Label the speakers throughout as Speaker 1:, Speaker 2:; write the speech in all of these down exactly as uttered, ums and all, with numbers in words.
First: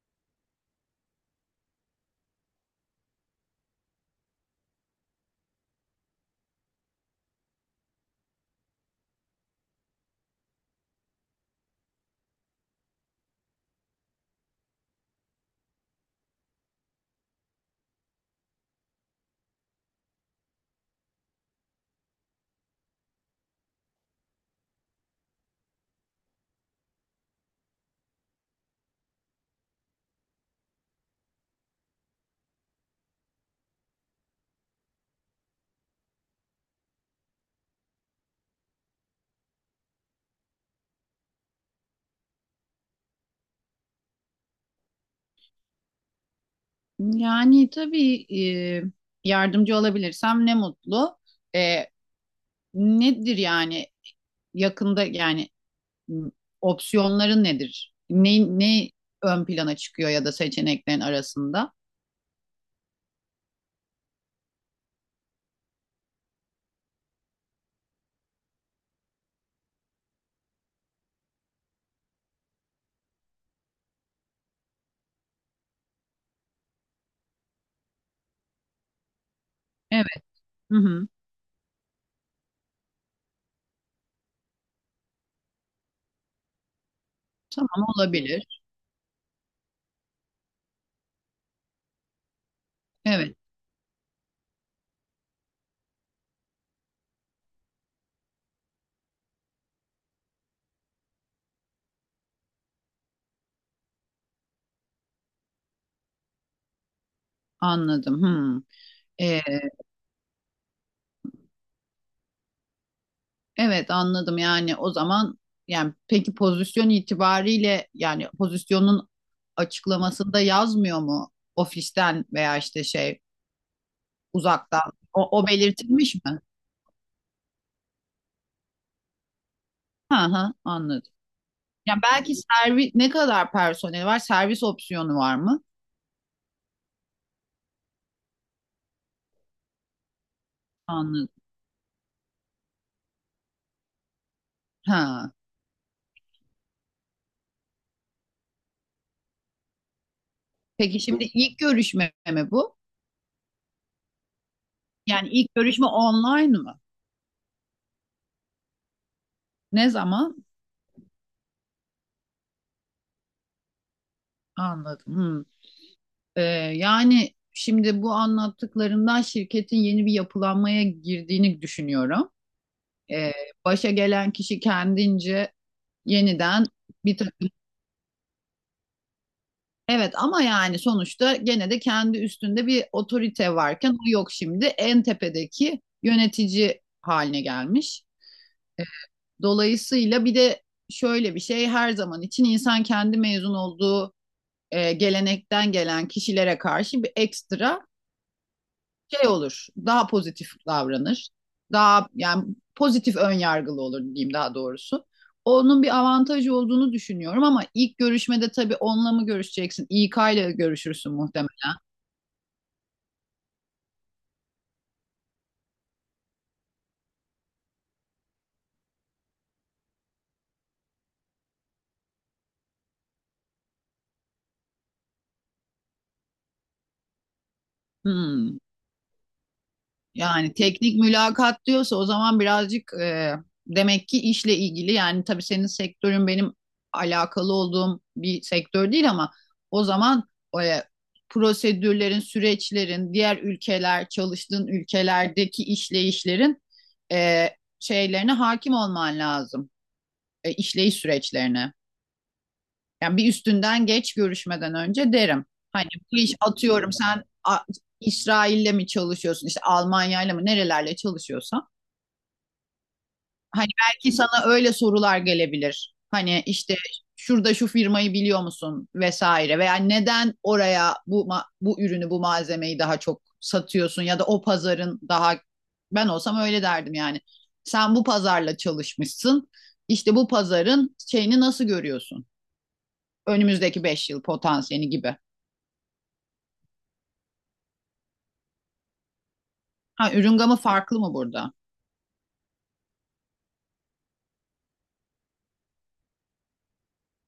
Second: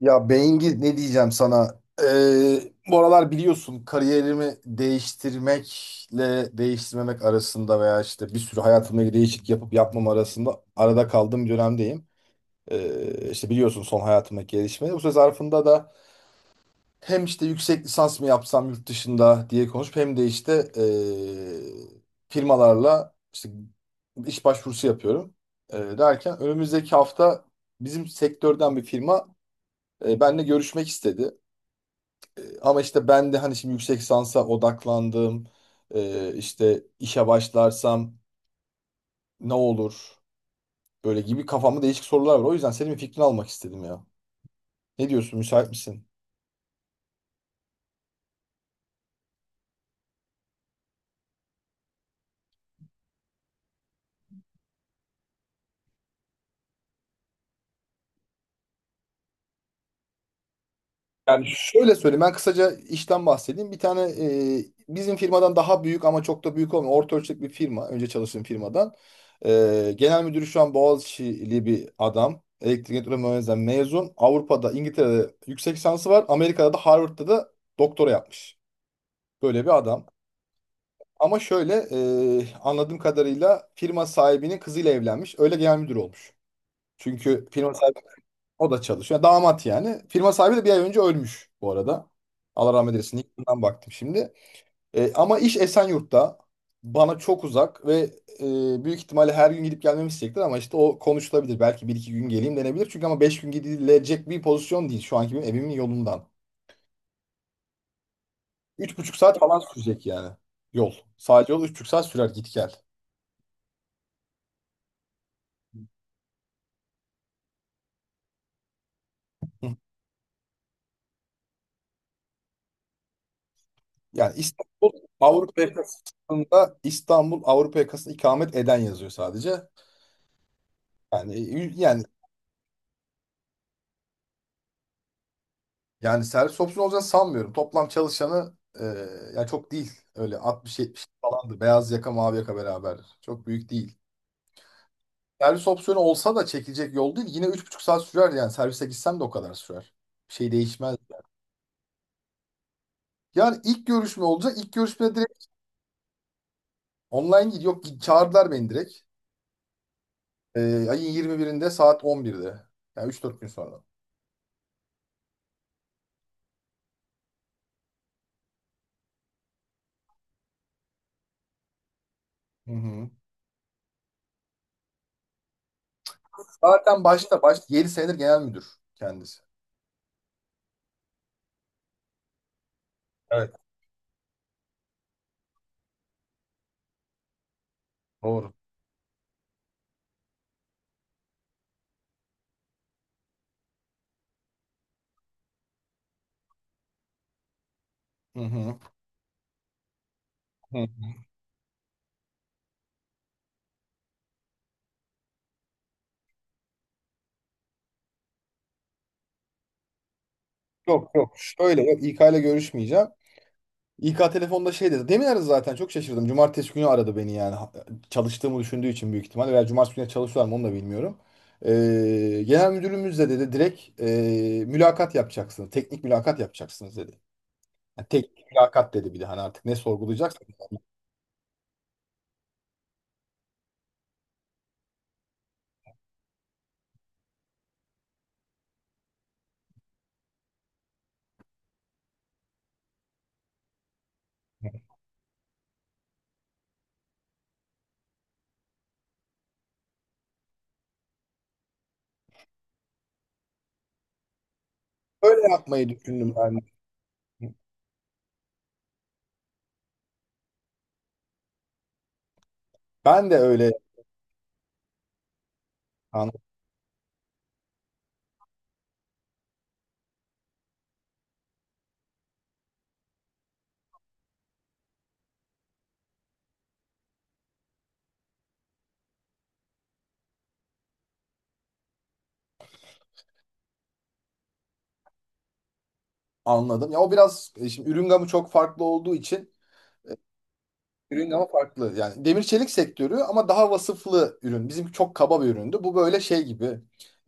Speaker 1: Ya Bengi ne diyeceğim sana? Ee, bu aralar biliyorsun kariyerimi değiştirmekle değiştirmemek arasında veya işte bir sürü hayatımla ilgili değişiklik yapıp yapmam arasında arada kaldığım bir dönemdeyim. Ee, işte biliyorsun son hayatımdaki gelişmeleri. Bu süre zarfında da hem işte yüksek lisans mı yapsam yurt dışında diye konuşup hem de işte ee, firmalarla işte iş başvurusu yapıyorum. Ee, derken önümüzdeki hafta bizim sektörden bir firma e, benimle görüşmek istedi. Ee, Ama işte ben de hani şimdi yüksek lisansa odaklandım. Ee, işte işe başlarsam ne olur? Böyle gibi kafamda değişik sorular var. O yüzden senin bir fikrini almak istedim ya. Ne diyorsun? Müsait misin?
Speaker 2: Yani tabii e, yardımcı olabilirsem ne mutlu. E, nedir yani yakında yani m, opsiyonların nedir? Ne, ne ön plana çıkıyor ya da seçeneklerin
Speaker 1: Yani
Speaker 2: arasında?
Speaker 1: şöyle söyleyeyim. Ben kısaca işten bahsedeyim. Bir tane e, bizim firmadan daha büyük ama çok da büyük olmayan orta ölçekli bir firma. Önce çalıştığım firmadan. Ee, genel müdürü şu an Boğaziçi'li bir adam. Elektrik elektronik mühendisliğinden mezun. Avrupa'da, İngiltere'de yüksek lisansı var. Amerika'da da Harvard'da da doktora yapmış. Böyle bir adam.
Speaker 2: Evet. Hı hı.
Speaker 1: Ama şöyle e, anladığım kadarıyla firma sahibinin kızıyla evlenmiş. Öyle genel müdür olmuş. Çünkü firma
Speaker 2: Tamam
Speaker 1: sahibi
Speaker 2: olabilir.
Speaker 1: o da çalışıyor. Yani damat yani. Firma sahibi de bir ay önce ölmüş bu arada. Allah rahmet eylesin.
Speaker 2: Evet,
Speaker 1: Yıkımdan baktım şimdi. E, ama iş Esenyurt'ta. Bana çok uzak ve e, büyük ihtimalle her gün gidip gelmemi isteyecektir ama işte o konuşulabilir. Belki bir iki gün geleyim denebilir. Çünkü ama beş gün gidilecek bir pozisyon değil şu anki benim evimin yolundan.
Speaker 2: anladım. Hı.
Speaker 1: Üç buçuk saat falan sürecek yani yol. Sadece yol üç buçuk saat sürer git gel.
Speaker 2: Evet, anladım, yani o zaman yani peki pozisyon itibariyle yani pozisyonun açıklamasında yazmıyor mu ofisten veya işte şey
Speaker 1: Yani İstanbul
Speaker 2: uzaktan o, o
Speaker 1: Avrupa
Speaker 2: belirtilmiş mi?
Speaker 1: yakasında İstanbul Avrupa yakasında ikamet eden yazıyor sadece.
Speaker 2: Hı hı, anladım.
Speaker 1: Yani
Speaker 2: Yani
Speaker 1: yani
Speaker 2: belki servis, ne kadar personel var, servis opsiyonu var mı?
Speaker 1: yani servis opsiyonu olacağını sanmıyorum. Toplam çalışanı e, yani çok değil. Öyle altmış yetmiş
Speaker 2: Anladım.
Speaker 1: falandı. Beyaz yaka mavi yaka beraber. Çok büyük değil.
Speaker 2: Ha.
Speaker 1: Servis opsiyonu olsa da çekilecek yol değil. Yine üç buçuk saat sürer yani. Servise gitsem de o kadar sürer. Bir şey değişmez.
Speaker 2: Peki şimdi ilk görüşme mi bu?
Speaker 1: Yani ilk görüşme olacak. İlk görüşme
Speaker 2: Yani
Speaker 1: direkt
Speaker 2: ilk görüşme online mı?
Speaker 1: online değil. Yok, çağırdılar beni direkt.
Speaker 2: Ne zaman?
Speaker 1: E, ayın yirmi birinde saat on birde. Yani üç dört gün sonra.
Speaker 2: Anladım. Hı. Ee, Yani şimdi bu anlattıklarından şirketin yeni bir yapılanmaya girdiğini düşünüyorum.
Speaker 1: Hı hı.
Speaker 2: Ee, Başa gelen kişi kendince yeniden
Speaker 1: Zaten
Speaker 2: bir
Speaker 1: başta
Speaker 2: takım.
Speaker 1: başta yedi senedir genel müdür kendisi.
Speaker 2: Evet, ama yani sonuçta gene de kendi üstünde bir
Speaker 1: Evet.
Speaker 2: otorite varken o yok şimdi. En tepedeki yönetici haline gelmiş.
Speaker 1: Doğru.
Speaker 2: Dolayısıyla bir de şöyle bir şey, her zaman için insan kendi mezun olduğu e, gelenekten gelen kişilere karşı bir ekstra
Speaker 1: Hı hı.
Speaker 2: şey olur, daha pozitif
Speaker 1: Hı.
Speaker 2: davranır. Daha yani pozitif ön yargılı olur diyeyim, daha doğrusu. Onun bir avantajı olduğunu düşünüyorum ama ilk görüşmede tabii onunla mı görüşeceksin? İK ile
Speaker 1: Yok,
Speaker 2: görüşürsün
Speaker 1: yok,
Speaker 2: muhtemelen.
Speaker 1: şöyle yok, İK ile görüşmeyeceğim. İK telefonda şey dedi. Demin aradı zaten, çok şaşırdım. Cumartesi günü aradı beni yani. Ha- Çalıştığımı düşündüğü için büyük ihtimalle, veya cumartesi günü çalışıyorlar mı onu da bilmiyorum. Ee, genel müdürümüz de dedi direkt, e, mülakat yapacaksınız. Teknik mülakat yapacaksınız dedi. Yani teknik
Speaker 2: Hmm.
Speaker 1: mülakat dedi, bir de hani artık ne sorgulayacaksak.
Speaker 2: Yani teknik mülakat diyorsa o zaman birazcık e, demek ki işle ilgili, yani tabii senin sektörün benim alakalı olduğum bir sektör değil ama o zaman e, prosedürlerin, süreçlerin, diğer ülkeler, çalıştığın ülkelerdeki işleyişlerin e, şeylerine hakim olman lazım. E, işleyiş süreçlerine. Yani bir üstünden geç görüşmeden önce derim.
Speaker 1: Öyle yapmayı
Speaker 2: Hani bu iş,
Speaker 1: düşündüm ben.
Speaker 2: atıyorum, sen A- İsrail'le mi çalışıyorsun, işte Almanya'yla mı, nerelerle çalışıyorsan.
Speaker 1: Ben de
Speaker 2: Hani
Speaker 1: öyle
Speaker 2: belki sana öyle sorular gelebilir. Hani işte şurada şu firmayı biliyor musun vesaire, veya neden oraya bu ma- bu ürünü bu malzemeyi daha çok satıyorsun ya da o pazarın daha, ben olsam öyle derdim yani. Sen bu pazarla çalışmışsın. İşte bu pazarın şeyini nasıl görüyorsun? Önümüzdeki beş yıl potansiyeli gibi.
Speaker 1: anladım. Ya o biraz e, şimdi ürün gamı çok farklı olduğu için
Speaker 2: Ha, ürün gamı farklı mı
Speaker 1: ürün gamı
Speaker 2: burada?
Speaker 1: farklı. Yani demir çelik sektörü ama daha vasıflı ürün. Bizimki çok kaba bir üründü. Bu böyle şey gibi.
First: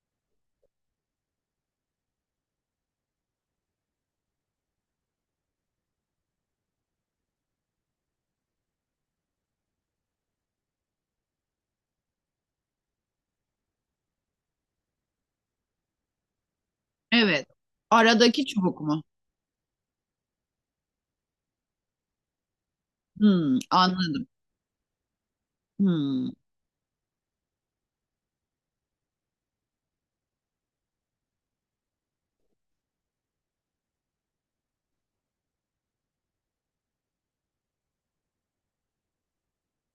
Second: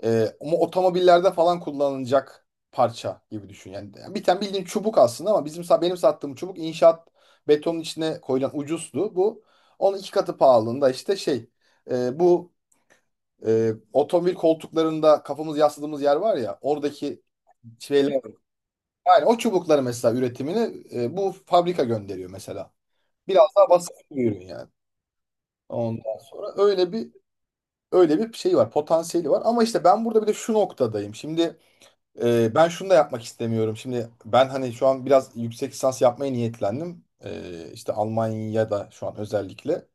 Speaker 1: e, Ama otomobillerde falan kullanılacak parça gibi düşün. Yani, yani bir tane bildiğin çubuk aslında ama bizim sa- benim sattığım çubuk inşaat betonun içine koyulan ucuzdu. Bu onun iki katı pahalılığında işte şey, e, bu e, otomobil koltuklarında kafamız yasladığımız yer var ya, oradaki
Speaker 2: Evet.
Speaker 1: şeyler.
Speaker 2: Aradaki çubuk mu?
Speaker 1: Yani o çubukları mesela üretimini e, bu fabrika gönderiyor mesela. Biraz
Speaker 2: Hmm,
Speaker 1: daha basit
Speaker 2: anladım.
Speaker 1: bir ürün yani. Ondan
Speaker 2: Hmm.
Speaker 1: sonra öyle bir öyle bir şey var, potansiyeli var. Ama işte ben burada bir de şu noktadayım. Şimdi e, ben şunu da yapmak istemiyorum. Şimdi ben hani şu an biraz yüksek lisans yapmaya niyetlendim. E, işte Almanya'da şu an özellikle.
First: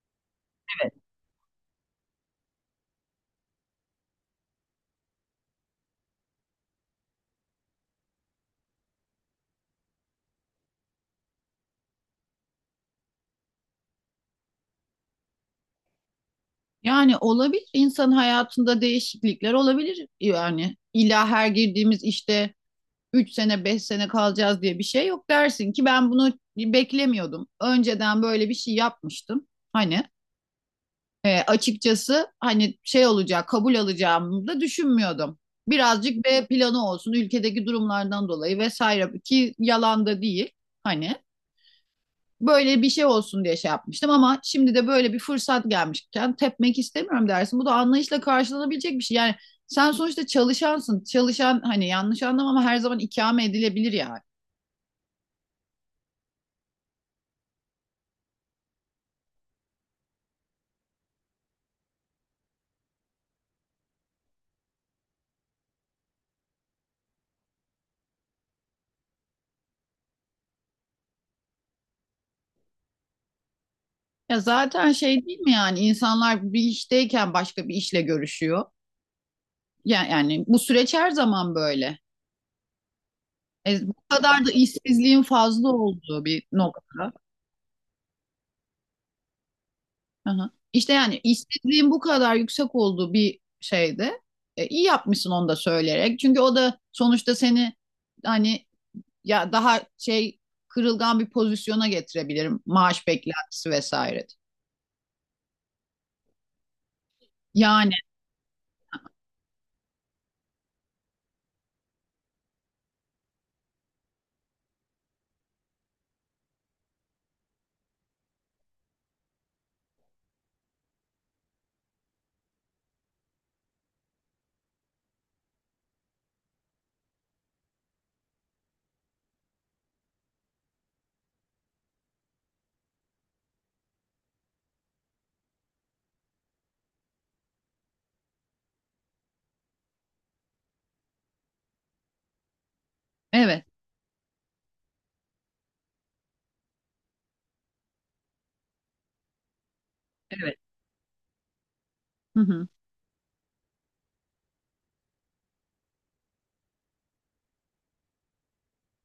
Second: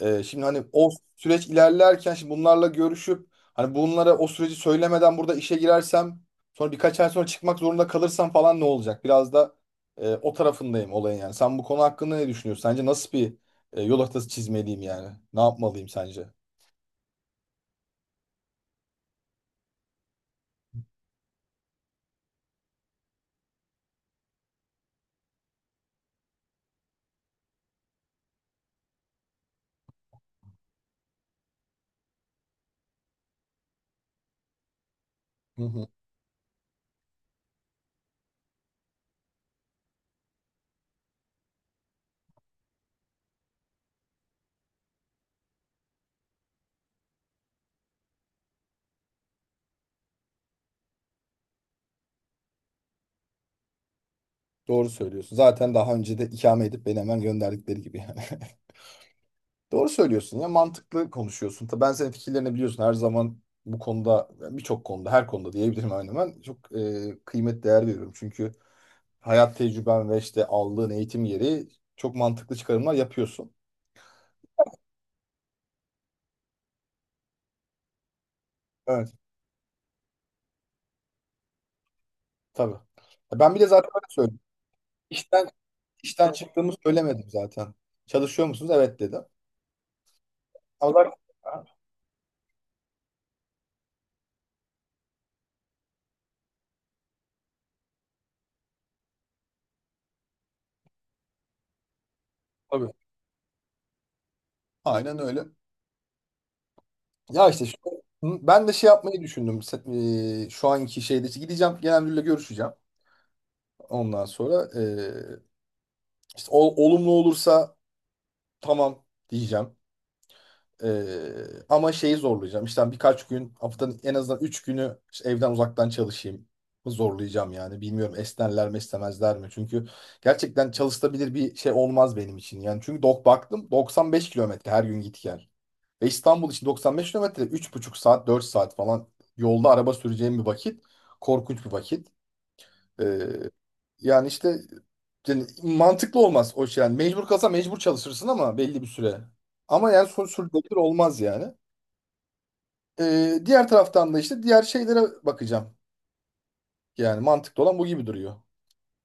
Speaker 1: Ee, şimdi hani o süreç ilerlerken şimdi bunlarla görüşüp hani bunlara o süreci söylemeden burada işe girersem sonra birkaç ay sonra çıkmak zorunda kalırsam falan ne olacak? Biraz da e, o tarafındayım olayın yani. Sen bu konu hakkında ne düşünüyorsun? Sence nasıl bir e, yol haritası çizmeliyim yani? Ne yapmalıyım sence?
Speaker 2: Yani olabilir. İnsan hayatında değişiklikler olabilir. Yani illa her girdiğimiz işte üç sene beş sene kalacağız diye bir şey yok, dersin ki ben bunu beklemiyordum. Önceden böyle bir şey yapmıştım. Hani e, açıkçası, hani şey olacak, kabul alacağımı da düşünmüyordum.
Speaker 1: Hı hı.
Speaker 2: Birazcık B planı olsun, ülkedeki durumlardan dolayı vesaire, ki yalan da değil. Hani böyle bir şey olsun diye şey yapmıştım ama şimdi de böyle bir fırsat gelmişken tepmek istemiyorum dersin. Bu da anlayışla karşılanabilecek bir şey. Yani sen sonuçta çalışansın. Çalışan, hani yanlış anlama, ama her zaman ikame edilebilir yani.
Speaker 1: Doğru söylüyorsun. Zaten daha önce de ikame edip beni hemen gönderdikleri gibi yani. Doğru söylüyorsun ya, mantıklı konuşuyorsun. Tabii ben senin fikirlerini biliyorsun, her zaman bu konuda, yani birçok konuda, her konuda diyebilirim, hemen hemen çok e, kıymet değer veriyorum. Çünkü hayat tecrüben ve işte aldığın eğitim gereği çok mantıklı çıkarımlar yapıyorsun.
Speaker 2: Ya zaten şey değil mi, yani insanlar bir işteyken başka bir işle görüşüyor.
Speaker 1: Evet,
Speaker 2: Yani, yani bu süreç her zaman böyle.
Speaker 1: tabii. Ya ben bile
Speaker 2: E,
Speaker 1: zaten
Speaker 2: bu
Speaker 1: öyle söyledim.
Speaker 2: kadar da işsizliğin
Speaker 1: İşten,
Speaker 2: fazla olduğu
Speaker 1: işten
Speaker 2: bir
Speaker 1: çıktığımı
Speaker 2: nokta.
Speaker 1: söylemedim zaten. Çalışıyor musunuz? Evet, dedim.
Speaker 2: Aha.
Speaker 1: Ama
Speaker 2: İşte
Speaker 1: zaten-
Speaker 2: yani
Speaker 1: Ha,
Speaker 2: istediğim bu kadar yüksek olduğu bir şeyde e, iyi yapmışsın onu da söyleyerek. Çünkü o da sonuçta seni hani ya daha şey kırılgan bir pozisyona getirebilirim.
Speaker 1: tabii.
Speaker 2: Maaş beklentisi vesaire.
Speaker 1: Aynen öyle. Ya işte
Speaker 2: Yani
Speaker 1: şu- ben de şey yapmayı düşündüm. Se- e, şu anki şeyde gideceğim, genel müdürle görüşeceğim. Ondan sonra eee, işte ol- olumlu olursa tamam diyeceğim. Eee, ama şeyi zorlayacağım. İşte hani birkaç gün, haftanın en azından üç günü işte evden uzaktan çalışayım. Zorlayacağım yani. Bilmiyorum, esnerler mi istemezler mi? Çünkü gerçekten çalışılabilir bir şey olmaz benim için. Yani çünkü dok baktım, doksan beş kilometre her gün git gel. Ve İstanbul için doksan beş kilometre üç buçuk saat dört saat falan yolda araba süreceğim bir vakit. Korkunç bir vakit. E,
Speaker 2: evet,
Speaker 1: Yani işte yani mantıklı olmaz o şey. Yani mecbur kalsa mecbur çalışırsın ama belli bir süre. Ama yani son
Speaker 2: evet.
Speaker 1: sürdürülebilir olmaz yani.
Speaker 2: Hı hı.
Speaker 1: Ee, diğer taraftan da işte diğer şeylere bakacağım. Yani mantıklı olan bu gibi duruyor.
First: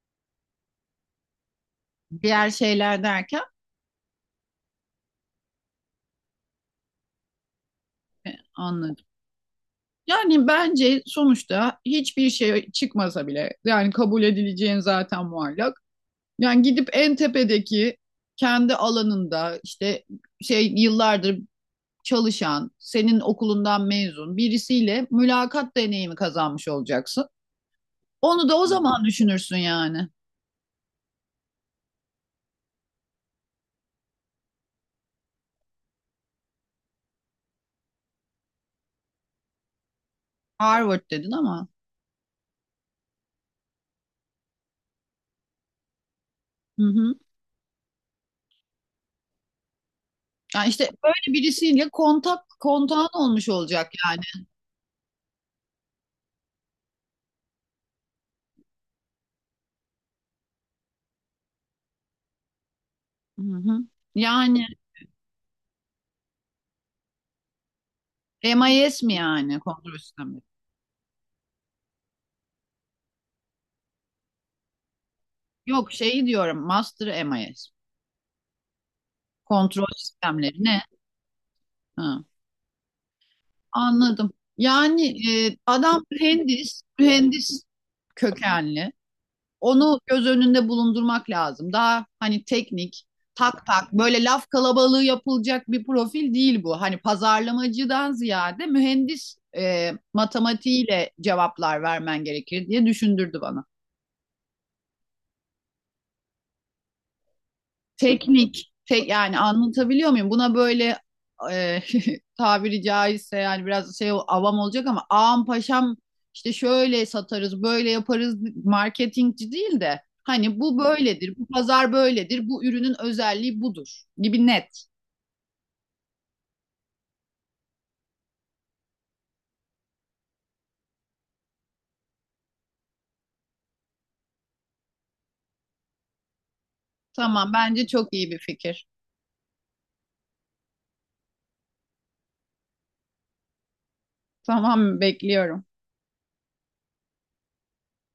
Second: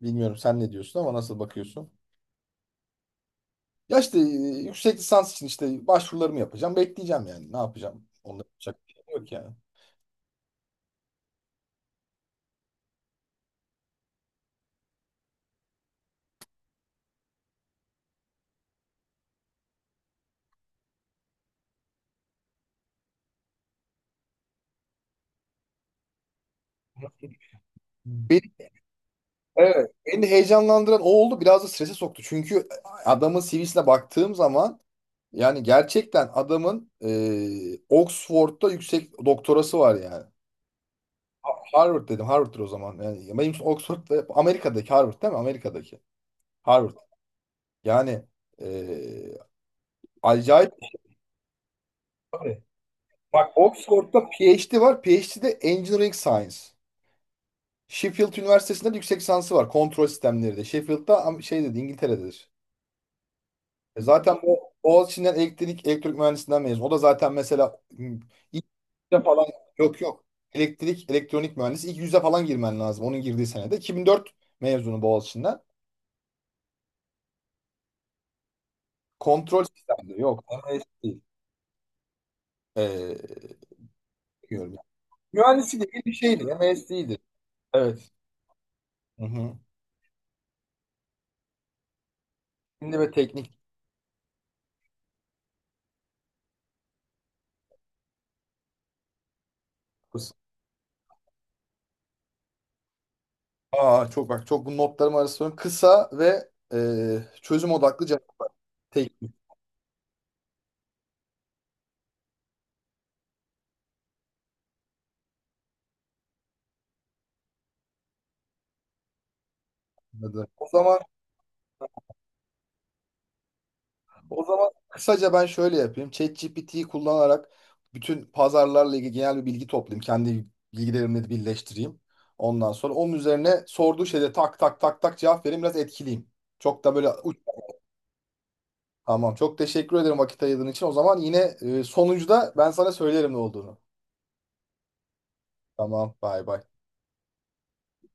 Speaker 1: Bilmiyorum, sen ne diyorsun ama nasıl bakıyorsun?
Speaker 2: Diğer şeyler derken
Speaker 1: Ya işte e, yüksek lisans için işte başvurularımı yapacağım. Bekleyeceğim yani. Ne yapacağım?
Speaker 2: e,
Speaker 1: Onları yapacak bir
Speaker 2: anladım.
Speaker 1: şey yok yani.
Speaker 2: Yani bence sonuçta hiçbir şey çıkmasa bile, yani kabul edileceğin zaten muallak. Yani gidip en tepedeki kendi alanında işte şey yıllardır çalışan, senin okulundan mezun birisiyle mülakat deneyimi kazanmış olacaksın. Onu da
Speaker 1: Beni,
Speaker 2: o zaman düşünürsün
Speaker 1: evet,
Speaker 2: yani.
Speaker 1: beni heyecanlandıran o oldu. Biraz da strese soktu. Çünkü adamın C V'sine baktığım zaman, yani gerçekten adamın e, Oxford'da yüksek doktorası var yani.
Speaker 2: Harvard dedin ama.
Speaker 1: Harvard dedim. Harvard'dır o zaman. Yani benim için Oxford'da Amerika'daki Harvard değil mi? Amerika'daki
Speaker 2: Hı
Speaker 1: Harvard.
Speaker 2: hı.
Speaker 1: Yani e,
Speaker 2: Yani
Speaker 1: acayip.
Speaker 2: işte böyle birisiyle kontak
Speaker 1: Tabii.
Speaker 2: kontağın olmuş
Speaker 1: Bak,
Speaker 2: olacak
Speaker 1: Oxford'da
Speaker 2: yani.
Speaker 1: PhD var. PhD'de Engineering Science. Sheffield Üniversitesi'nde de yüksek lisansı var. Kontrol sistemleri de. Sheffield'da am- şey dedi, İngiltere'dedir.
Speaker 2: Hı hı.
Speaker 1: E zaten bu
Speaker 2: Yani
Speaker 1: Boğaziçi'nden elektrik elektrik mühendisinden mezun. O da zaten mesela hmm, ilk
Speaker 2: M I S mi,
Speaker 1: yüze falan,
Speaker 2: yani kontrol
Speaker 1: yok yok.
Speaker 2: sistemi?
Speaker 1: Elektrik elektronik mühendisi ilk yüze falan girmen lazım. Onun girdiği senede iki bin dört mezunu Boğaziçi'nden.
Speaker 2: Yok, şeyi diyorum, Master m I s.
Speaker 1: Kontrol
Speaker 2: Kontrol
Speaker 1: sistemleri yok.
Speaker 2: sistemleri ne?
Speaker 1: M S D değil.
Speaker 2: Ha,
Speaker 1: Ee,
Speaker 2: anladım.
Speaker 1: diyorum. Yani.
Speaker 2: Yani e,
Speaker 1: Mühendislik değil
Speaker 2: adam
Speaker 1: bir şeydi.
Speaker 2: mühendis,
Speaker 1: M S D'ydi.
Speaker 2: mühendis
Speaker 1: Evet.
Speaker 2: kökenli.
Speaker 1: Hı hı.
Speaker 2: Onu göz önünde bulundurmak lazım. Daha hani
Speaker 1: Şimdi
Speaker 2: teknik,
Speaker 1: ve teknik
Speaker 2: tak tak böyle laf kalabalığı yapılacak bir profil değil bu. Hani pazarlamacıdan ziyade mühendis e,
Speaker 1: kısım.
Speaker 2: matematiğiyle cevaplar vermen gerekir diye düşündürdü bana.
Speaker 1: Aa çok bak, çok, bu notlarım arasında kısa ve e, çözüm odaklı cevap
Speaker 2: Teknik, tek
Speaker 1: teknik.
Speaker 2: yani, anlatabiliyor muyum? Buna böyle e, tabiri caizse yani biraz şey, avam olacak ama, ağam paşam işte şöyle satarız, böyle yaparız, marketingci değil de hani
Speaker 1: O
Speaker 2: bu
Speaker 1: zaman
Speaker 2: böyledir, bu pazar böyledir, bu ürünün özelliği budur
Speaker 1: O
Speaker 2: gibi
Speaker 1: zaman
Speaker 2: net.
Speaker 1: kısaca ben şöyle yapayım. ChatGPT'yi kullanarak bütün pazarlarla ilgili genel bir bilgi toplayayım. Kendi bilgilerimle birleştireyim. Ondan sonra onun üzerine sorduğu şeyde tak tak tak tak cevap vereyim. Biraz etkileyim. Çok da böyle uç-
Speaker 2: Tamam, bence çok iyi bir fikir.
Speaker 1: Tamam. Çok teşekkür ederim vakit ayırdığın için. O zaman yine e, sonucu ben sana söylerim ne olduğunu.
Speaker 2: Tamam, bekliyorum.
Speaker 1: Tamam. Bay bay.